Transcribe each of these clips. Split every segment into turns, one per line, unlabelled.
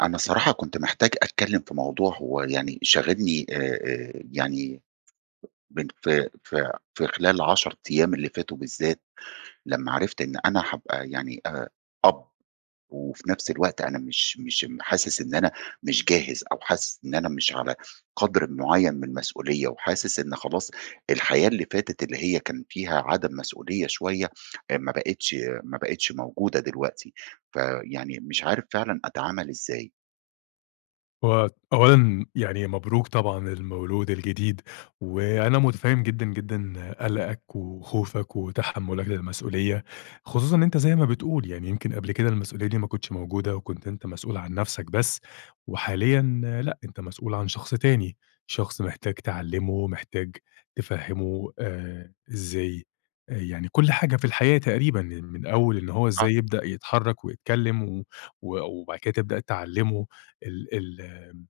أنا صراحة كنت محتاج أتكلم في موضوع هو يعني شاغلني يعني من في خلال ال10 أيام اللي فاتوا بالذات، لمّا عرفت إن أنا هابقى يعني أب، وفي نفس الوقت أنا مش حاسس إن أنا مش جاهز، أو حاسس إن أنا مش على قدر معين من المسؤولية، وحاسس إن خلاص الحياة اللي فاتت اللي هي كان فيها عدم مسؤولية شوية، آآ، ما بقتش ما بقتش موجودة دلوقتي، فيعني مش عارف فعلًا أتعامل إزاي؟
هو أولًا يعني مبروك طبعًا المولود الجديد، وأنا متفهم جدًا، جدًا قلقك وخوفك وتحملك للمسؤولية، خصوصًا إن أنت زي ما بتقول يعني يمكن قبل كده المسؤولية دي ما كنتش موجودة، وكنت أنت مسؤول عن نفسك بس، وحاليًا لأ، أنت مسؤول عن شخص تاني، شخص محتاج تعلمه، محتاج تفهمه إزاي يعني كل حاجة في الحياة تقريبًا، من أول إن هو
أ
إزاي يبدأ يتحرك ويتكلم و و وبعد كده تبدأ تعلمه ال ال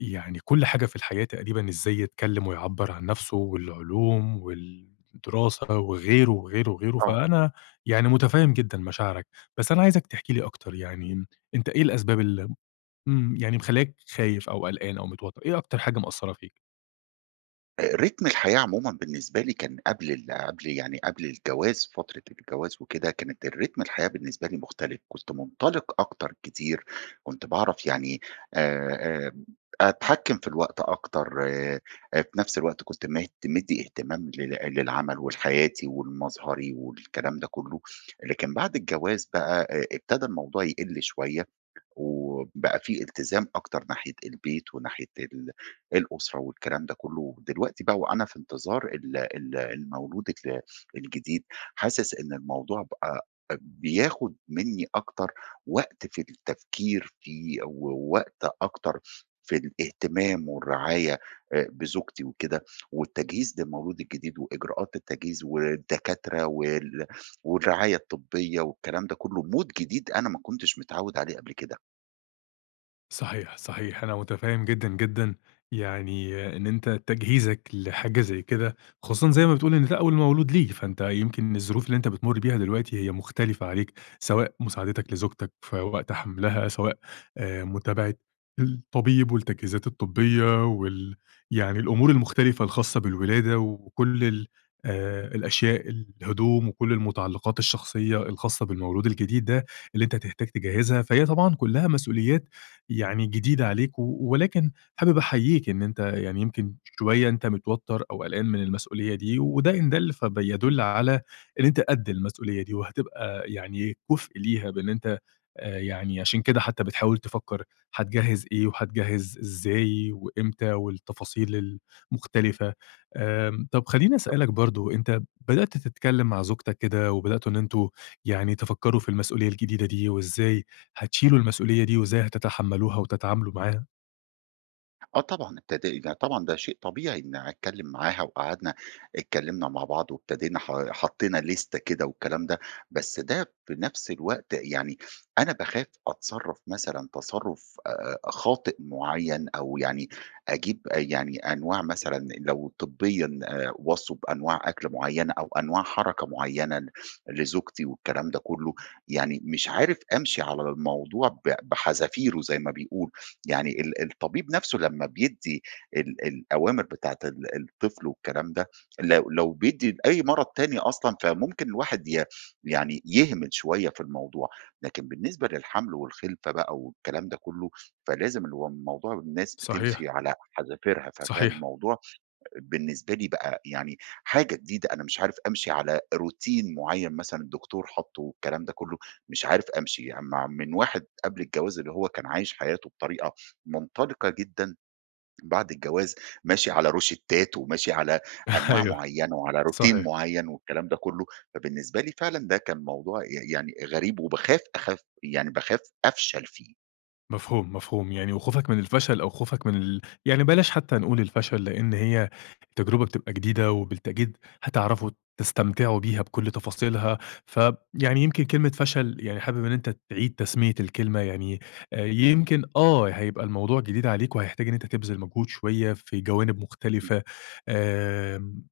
يعني كل حاجة في الحياة تقريبًا إزاي يتكلّم ويعبّر عن نَفْسه والعلوم والدراسة وغيره، وغيره، وغيره،
آه.
فأنا يعني مُتفهِّم جدًا مشاعرك، بس أنا عايزك تحكي لي أكتر يعني أنت إيه الأسباب اللي يعني مخلّياك خايف أو قلقان أو متوتّر، إيه أكتر حاجة مأثّرة فيك؟
رتم الحياة عمومًا بالنسبة لي كان قبل يعني قبل الجواز، فترة الجواز وكده، كانت الرتم الحياة بالنسبة لي مختلف، كنت منطلق أكتر كتير، كنت باعرف يعني آآ آآ أتحكّم في الوقت أكتر، في نفس الوقت كنت مدّي اهتمام للعمل ولحياتي ولمظهري والكلام ده كلّه، لكن بعد الجواز بقى ابتدى الموضوع يقِل شوية، وبقى في التزام أكتر ناحية البيت وناحية الأسرة والكلام ده كله، دلوقتي بقى وأنا في انتظار ال ال المولود الجديد، حاسس إن الموضوع بقى بياخد منّي أكتر وقت في التفكير فيه ووقت أكتر في الاهتمام والرعاية بزوجتي وكده، والتجهيز للمولود الجديد وإجراءات التجهيز والدكاترة والرعاية الطبية والكلام ده كله، mood جديد أنا ما كنتش متعوّد عليه قبل
صحيح، صحيح، أنا متفهم جدًا، جدًا، يعني إن أنت تجهيزك لحاجة زي كده، خصوصًا زي ما بتقول إن ده أول مولود ليك، فأنت يمكن الظروف اللي أنت بتمر بيها دلوقتي هي مختلفة عليك، سواء مساعدتك لزوجتك في وقت حملها، سواء متابعة الطبيب والتجهيزات الطبية يعني الأمور المختلفة الخاصة بالولادة وكل ال الأشياء، الهدوم وكل المتعلقات الشخصية الخاصة بالمولود الجديد ده اللي أنت هتحتاج تجهزها، فهي طبعًا كلها مسؤوليات يعني جديدة عليك، ولكن حابب أحييك إن أنت يعني يمكن شوية أنت متوتر أو قلقان من المسؤولية دي، وده إن دل
كده.
فبيدل على إن أنت قد المسؤولية دي، وهتبقى يعني كفء ليها بإن أنت يعني عشان كده حتى بتحاول تفكر هتجهّز إيه، وهتجهّز إزاي، وإمتى، والتفاصيل المختلفة. طب خلّيني أسألك برضه، أنت بدأت تتكلم مع زوجتك كده وبدأتوا إن أنتم يعني تفكروا في المسؤولية الجديدة دي، وإزاي هتشيلوا المسؤولية دي وإزاي هتتحمّلوها وتتعاملوا معاها؟
آه، طبعًا ابتدى ده، طبعًا ده شيء طبيعي إن أتكلّم معاها، وقعدنا اتكلّمنا مع بعض وابتدينا حطّينا list كده والكلام ده، بس ده في نفس الوقت يعني أنا باخاف أتصرّف مثلًا تصرُّف خاطئ معيّن أو يعني أجيب آه، يعني أنواع مثلًا لو طبيًا وصّوا بأنواع أكل معيّنة أو أنواع حركة معيّنة لزوجتي والكلام ده كُلّه، يعني مش عارف أمشي على الموضوع بحذافيره زي ما بيقولوا. يعني الطبيب نفسه لمّا بيدّي الأوامر بتاعة الطفل والكلام ده، لو بيدّي لأي مرض تاني أصلًا، فممكن الواحد يعني يهمل شوية في الموضوع، لكن بالنسبة للحمل والخلفة بقى والكلام ده كلّه، فلازم الموضوع الناس
صحيح،
بتمشي على حذافيرها، ففي
صحيح.
الموضوع بالنسبة لي بقى يعني حاجة جديدة أنا مش عارف أمشي على روتين معين مثلًا الدكتور حاطّه والكلام ده كلّه، مش عارف أمشي يعني مع من واحد قبل الجواز اللي هو كان عايش حياته بطريقة منطلقة جدًا، بعد الجواز ماشي على روشتّات وماشي على أنواع
أيوه،
معيّنة وعلى روتين
صحيح.
معيّن والكلام ده كلّه، فبالنسبة لي فعلًا ده كان موضوع يعني غريب، وباخاف أخاف يعني باخاف أفشل فيه.
مفهوم، مفهوم. يعني وخوفك من الفشل أو خوفك من يعني بلاش حتّى نقول الفشل، لإن هي تجربة بتبقى جديدة وبالتأكيد هتعرفوا تستمتعوا بيها بكل تفاصيلها، فيعني يمكن كلمة فشل يعني حابب إن أنت تعيد تسمية الكلمة، يعني يمكن هيبقى الموضوع جديد عليك وهيحتاج إن أنت تبذل مجهود شوية في جوانب
إمم.
مختلفة. آمم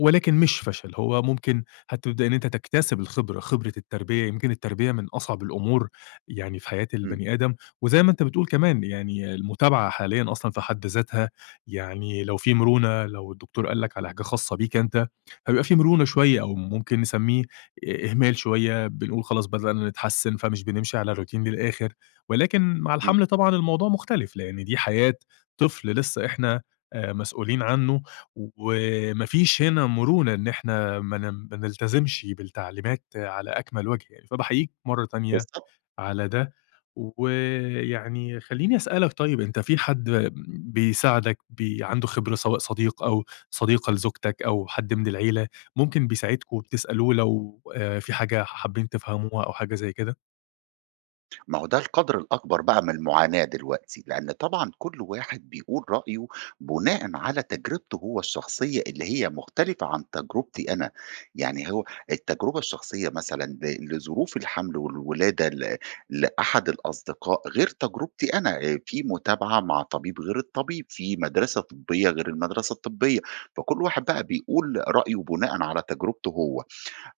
ولكن مش فشل، هو ممكن هتبدأ إن أنت تكتسب الخبرة، خبرة التربية، يمكن التربية من أصعب الأمور يعني في حياة
إمم.
البني آدم، وزي ما أنت بتقول كمان يعني المتابعة حاليًا أصلًا في حد ذاتها يعني لو في مرونة، لو الدكتور قال لك على حاجة خاصة بيك أنت، هيبقى في مرونة شوية أو ممكن نسميه إهمال شوية، بنقول خلاص بدأنا نتحسن فمش بنمشي على الروتين للآخر، ولكن مع
إمم.
الحمل طبعًا الموضوع مختلف، لأن دي حياة طفل لسه إحنا مسؤولين عنه وما فيش هنا مرونة إن إحنا ما نلتزمش بالتعليمات على أكمل وجه يعني، فباحييك مرّة تانية
بالضبط.
على ده، ويعني خلّيني أسألك طيب أنت في حد بيساعدك عنده خبرة سواء صديق أو صديقة لزوجتك أو حد من العيلة، ممكن بيساعدكم وبتسألوه لو في حاجة حابين تفهموها أو حاجة زي كده؟
ما هو ده القدر الأكبر بقى من المعاناة دلوقتي، لأن طبعًا كل واحد بيقول رأيه بناءً على تجربته هو الشخصية اللي هي مختلفة عن تجربتي أنا، يعني هو التجربة الشخصية مثلًا لظروف الحمل والولادة لأحد الأصدقاء غير تجربتي أنا، في متابعة مع طبيب غير الطبيب، في مدرسة طبية غير المدرسة الطبية، فكل واحد بقى بيقول رأيه بناءً على تجربته هو.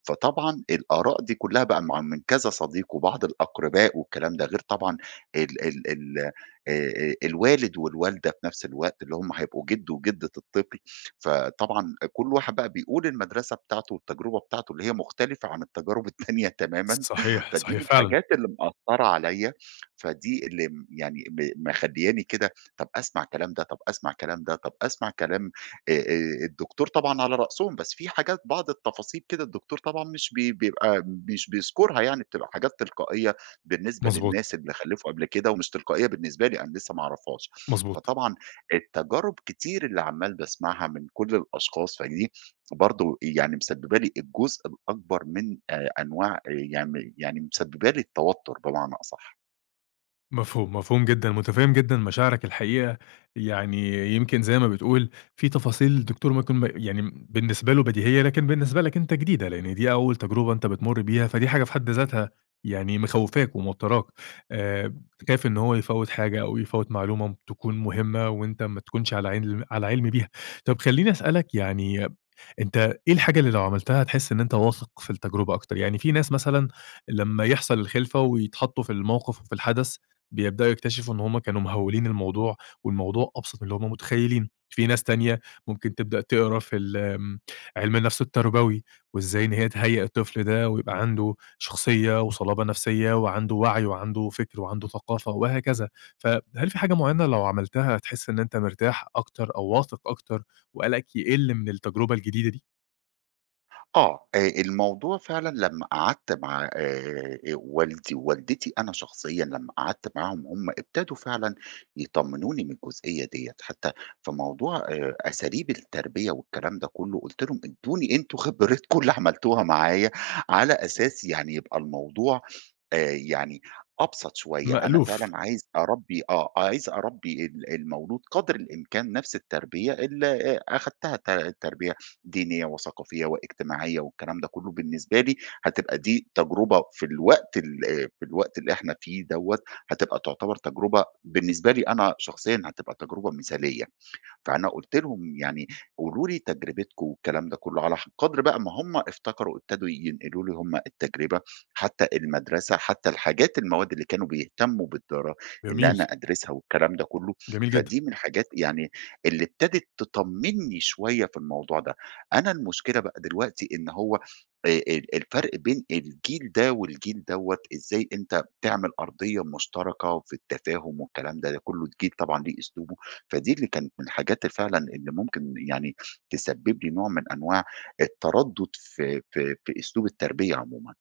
فطبعًا الآراء دي كلّها بقى مع من كذا صديق وبعض الأقرباء والكلام ده، غير طبعًا ال ال ال آآ الوالد والوالدة في نفس الوقت اللي هم هيبقوا جِد وجِدة الطفل، فطبعًا كل واحد بقى بيقول المدرسة بتاعته والتجربة بتاعته اللي هي مختلفة عن التجارب التانية تمامًا،
صحيح،
فدي
صحيح
من
فعلًا،
الحاجات اللي مأثّرة عليَّ، فدي اللي يعني مخلّياني كده. طَب أسمع كلام ده، طَب أسمع كلام ده، طَب أسمع كلام الدكتور طبعًا على رأسهم، بس في حاجات بعض التفاصيل كده الدكتور طبعًا مش بي بيبقى مش بيذكرها يعني، بتبقى حاجات تلقائية بالنسبة
مضبوط،
للناس اللي خلّفوا قبل كده ومش تلقائية بالنسبة لي، أنا لسه ما أعرفهاش.
مضبوط.
فطبعًا التجارب كتير اللي عمّال باسمعها من كل الأشخاص، فدي برضه يعني مسببة لي الجزء الأكبر من أنواع آه، يعني مسببة لي التوتر بمعنى أصح.
مفهوم، مفهوم جدًا، متفهّم جدًا مشاعرك الحقيقة، يعني يمكن زي ما بتقول في تفاصيل الدكتور ما يكون يعني بالنسبة له بديهية، لكن بالنسبة لك أنت جديدة، لإن دي أول تجربة أنت بتمُر بيها، فدي حاجة في حد ذاتها يعني مخوّفاك وموتّراك، آآ، خايف إن هو يفوّت حاجة أو يفوّت معلومة تكون مهمة وأنت ما تكونش على علم بيها. طَب خلّيني أسألك يعني أنت إيه الحاجة اللي لو عملتها هتحس إن أنت واثق في التجربة أكتر؟ يعني في ناس مثلًا لمّا يحصل الخِلفة ويتحطّوا في الموقف وفي الحدث بيبدأوا يكتشفوا إن هُم كانوا مهوّلين الموضوع، والموضوع أبسط من اللي هُم متخيّلين. في ناس تانية ممكن تبدأ تقرا في ال آمم، علم النفس التربوي، وإزاي إن هي تهيّئ الطفل ده ويبقى عنده شخصية وصلابة نفسية وعنده وعي وعنده فكر وعنده ثقافة وهكذا. فهل في حاجة معيّنة لو عملتها هتحس إن أنت مرتاح أكتر أو واثق أكتر وقلقك يقل من التجربة الجديدة دي؟
آه، الموضوع فعلًا لمّا قعدت مع والدي ووالدتي، أنا شخصيًا لمّا قعدت معاهم هم ابتدوا فعلًا يطمنوني من الجزئية ديّة، حتى في موضوع أساليب التربية والكلام ده كله، قُلت لهم ادّوني أنتم خبرتكم اللي عملتوها معايا على أساس يعني يبقى الموضوع يعني أبسط شوية، أنا
مألوف.
فعلًا عايز أربّي المولود قدر الإمكان نفس التربية اللي أخدتها، تربية دينية وثقافية واجتماعية والكلام ده كلّه، بالنسبة لي هتبقى دي تجربة في الوقت ال آه، في الوقت اللي إحنا فيه دوّة، هتبقى تعتبر تجربة بالنسبة لي، أنا شخصيًا هتبقى تجربة مثالية. فأنا قُلت لهم يعني قولوا لي تجربتكم والكلام ده كله، على قدر بقى ما هم افتكروا ابتدوا ينقلوا لي هم التجربة، حتى المدرسة، حتى الحاجات المواد اللي كانوا بيهتموا إن
جميل،
أنا أدرسها والكلام ده كله،
جميل جدًا.
فدي من الحاجات يعني اللي ابتدت تطمنّي شوية في الموضوع ده. أنا المشكلة بقى دلوقتي إن هو ال الفرق بين الجيل ده والجيل دوّة، إزاي أنت تعمل أرضية مشتركة في التفاهم والكلام ده، ده كله الجيل طبعًا ليه أسلوبه، فدي اللي كانت من الحاجات فعلًا اللي ممكن يعني تسبب لي نوع من أنواع التردد في أسلوب التربية عمومًا.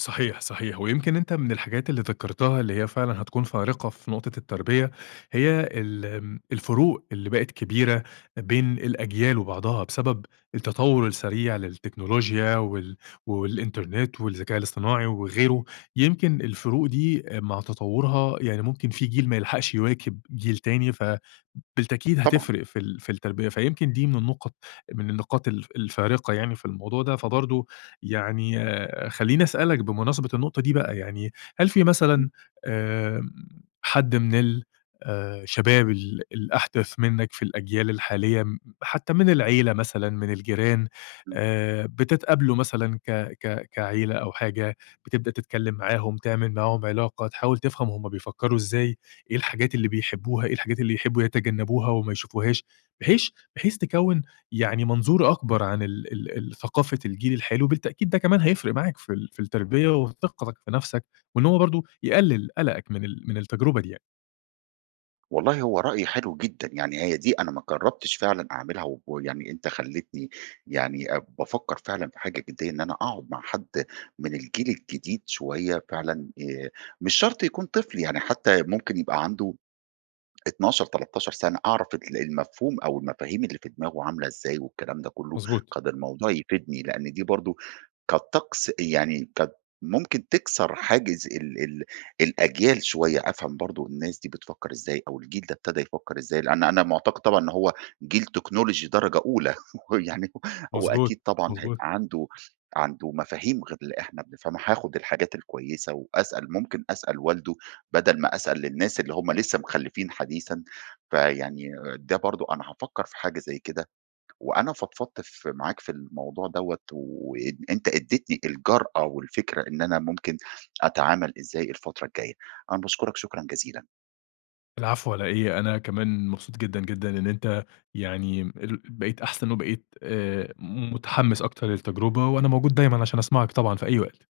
صحيح، صحيح، ويمكن أنت من الحاجات اللي ذكرتها اللي هي فعلًا هتكون فارقة في نقطة التربية، هي ال آمم، الفروق اللي بقت كبيرة بين الأجيال وبعضها بسبب التطور السريع للتكنولوجيا والإنترنت والذكاء الاصطناعي وغيره، يمكن الفروق دي مع تطورها يعني ممكن في جيل ما يلحقش يواكب جيل تاني، فبالتأكيد
طبعًا.
هتفرق في التربية، فيمكن دي من النقط من النقاط الفارقة يعني في الموضوع ده، فبرضه يعني خلّيني أسألك بمناسبة النقطة دي بقى، يعني هل في
إمم.
مثلًا آمم حد من ال شباب الأحدث منّك في الأجيال الحالية حتّى من العيلة مثلًا، من الجيران،
إمم.
بتتقابلوا مثلًا ك ك كعيلة أو حاجة، بتبدأ تتكلّم معاهم، تعمل معاهم علاقة، تحاول تفهم هم بيفكّروا إزاي، إيه الحاجات اللي بيحبّوها، إيه الحاجات اللي يحبّوا يتجنّبوها وما يشوفوهاش، بحيث بحيث تكوّن يعني منظور أكبر عن ال ال ال ثقافة الجيل الحالي، وبالتأكيد ده كمان هيفرق معاك في التربية وثقتك في نفسك، وإن هو برضه يقلل قلقك من التجربة دي يعني.
والله هو رأي حلو جدًا، يعني هي دي أنا ما جربتش فعلًا أعملها، و ويعني أنت خلّيتني يعني بافكّر فعلًا في حاجة جدية إن أنا أقعد مع حد من الجيل الجديد شوية فعلًا، مش شرط يكون طفل يعني، حتى ممكن يبقى عنده 12، 13 سنة، أعرف المفهوم أو المفاهيم اللي في دماغه عاملة إزاي والكلام ده كلّه،
مضبوط،
كان الموضوع يفيدني، لإن دي برضه كالطقس يعني كانت ممكن تكسر حاجز ال ال الأجيال شوية، أفهم برضه الناس دي بتفكّر إزاي أو الجيل ده ابتدى يفكّر إزاي، لأن أنا معتقد طبعًا إن هو جيل تكنولوجي درجة أولى يعني هو أكيد
مضبوط،
طبعًا
مضبوط.
هيبقى عنده مفاهيم غير اللي إحنا بنفهمها، هاخد الحاجات الكويسة وأسأل، ممكن أسأل والده بدل ما أسأل للناس اللي هم لسه مخلّفين حديثًا، فيعني ده برضه أنا هافكّر في حاجة زي كده. وأنا فضفضت معاك في الموضوع دوّة، وإن أنت ادّيتني الجرأة والفكرة إن أنا ممكن أتعامل إزاي الفترة الجاية. أنا باشكرك شكرًا جزيلًا.
العفو على إيه، أنا كمان مبسوط جدًا، جدًا إن أنت يعني بقيت أحسن وبقيت متحمس أكتر للتجربة، وأنا موجود دايمًا عشان أسمعك طبعًا في أي وقت.